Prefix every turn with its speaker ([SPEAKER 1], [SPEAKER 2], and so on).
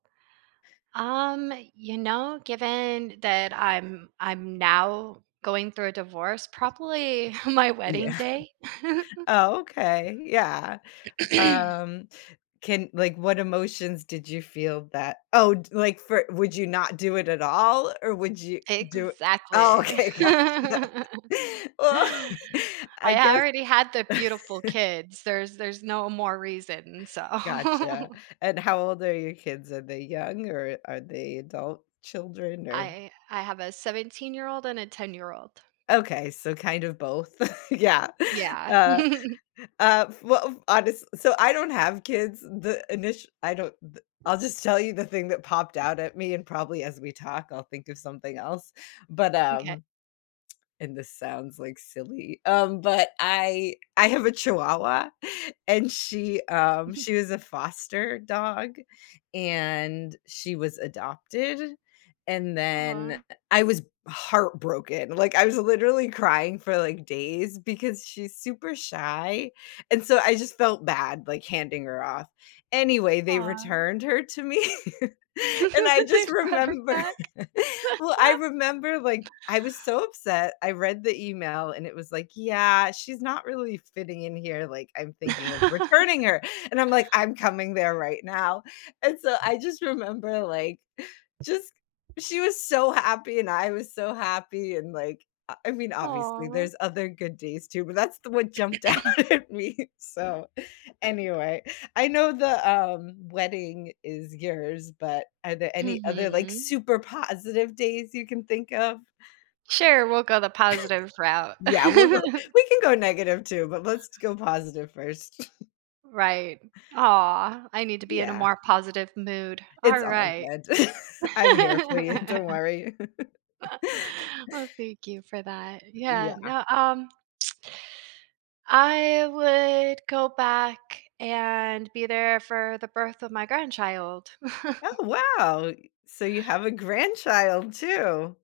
[SPEAKER 1] Um, you know, given that I'm I'm now going through a divorce, probably my wedding
[SPEAKER 2] Yeah.
[SPEAKER 1] day?
[SPEAKER 2] Oh, okay. Yeah, u um, can like, what emotions did you feel that Oh d like, for would you not do it at all, or would you do oh
[SPEAKER 1] Exactly.
[SPEAKER 2] okay, gotcha. Well, I
[SPEAKER 1] I
[SPEAKER 2] guess
[SPEAKER 1] already had the beautiful kids, there's there's no more reason, so.
[SPEAKER 2] Gotcha. And how old are your kids? Are they young, or are they adult-children? Or
[SPEAKER 1] I I have a seventeen-year-old and a ten-year-old.
[SPEAKER 2] Okay, so kind of both, yeah,
[SPEAKER 1] Yeah.
[SPEAKER 2] uh, uh, f well, uh, honest s so I don't have kids. The init I don't the I'll just tell you the thing that popped out at me, and probably as we talk, I'll think of something else, but,
[SPEAKER 1] M'kay.
[SPEAKER 2] um and this sounds, like, silly, um, but I I have a chihuahua, and she, um, she was a foster dog, and she was adopted, and then,
[SPEAKER 1] Aw.
[SPEAKER 2] eh, I was heartbroken, like, I was literally crying for, like, days because she's super shy, and so I just felt bad, like, handing her off. Anyway, they
[SPEAKER 1] Aw.
[SPEAKER 2] returned her to me, and I
[SPEAKER 1] They
[SPEAKER 2] just
[SPEAKER 1] brought her
[SPEAKER 2] remember
[SPEAKER 1] back.
[SPEAKER 2] well, I remember, like, I was so upset, I read the email, and it was like, "Yeah, she's not really fitting in here, like, I'm thinking of returning her," and I'm like, "I'm coming there right now," and so I just remember, like, just she was so happy, and I was so happy, and, like, I I mean, obviously,
[SPEAKER 1] Aw.
[SPEAKER 2] there's other good days too, but that's the one jumped out at me, so, anyway, I know the, um, wedding is yours, but are there any other, like,
[SPEAKER 1] Mhm.
[SPEAKER 2] super positive days you can think of?
[SPEAKER 1] Sure, we'll go the positive route.
[SPEAKER 2] Yeah, we'll go we can go negative too, but let's go positive first.
[SPEAKER 1] Right. Aw. I need to be in a
[SPEAKER 2] Yeah.
[SPEAKER 1] more positive mood,
[SPEAKER 2] It's all
[SPEAKER 1] alright.
[SPEAKER 2] good. I'm here for you. Don't worry.
[SPEAKER 1] Well, thank you for that. Yeah,
[SPEAKER 2] Yeah.
[SPEAKER 1] no, um I would go back and be there for the birth of my grandchild.
[SPEAKER 2] Oh, wow, y so you have a grandchild too!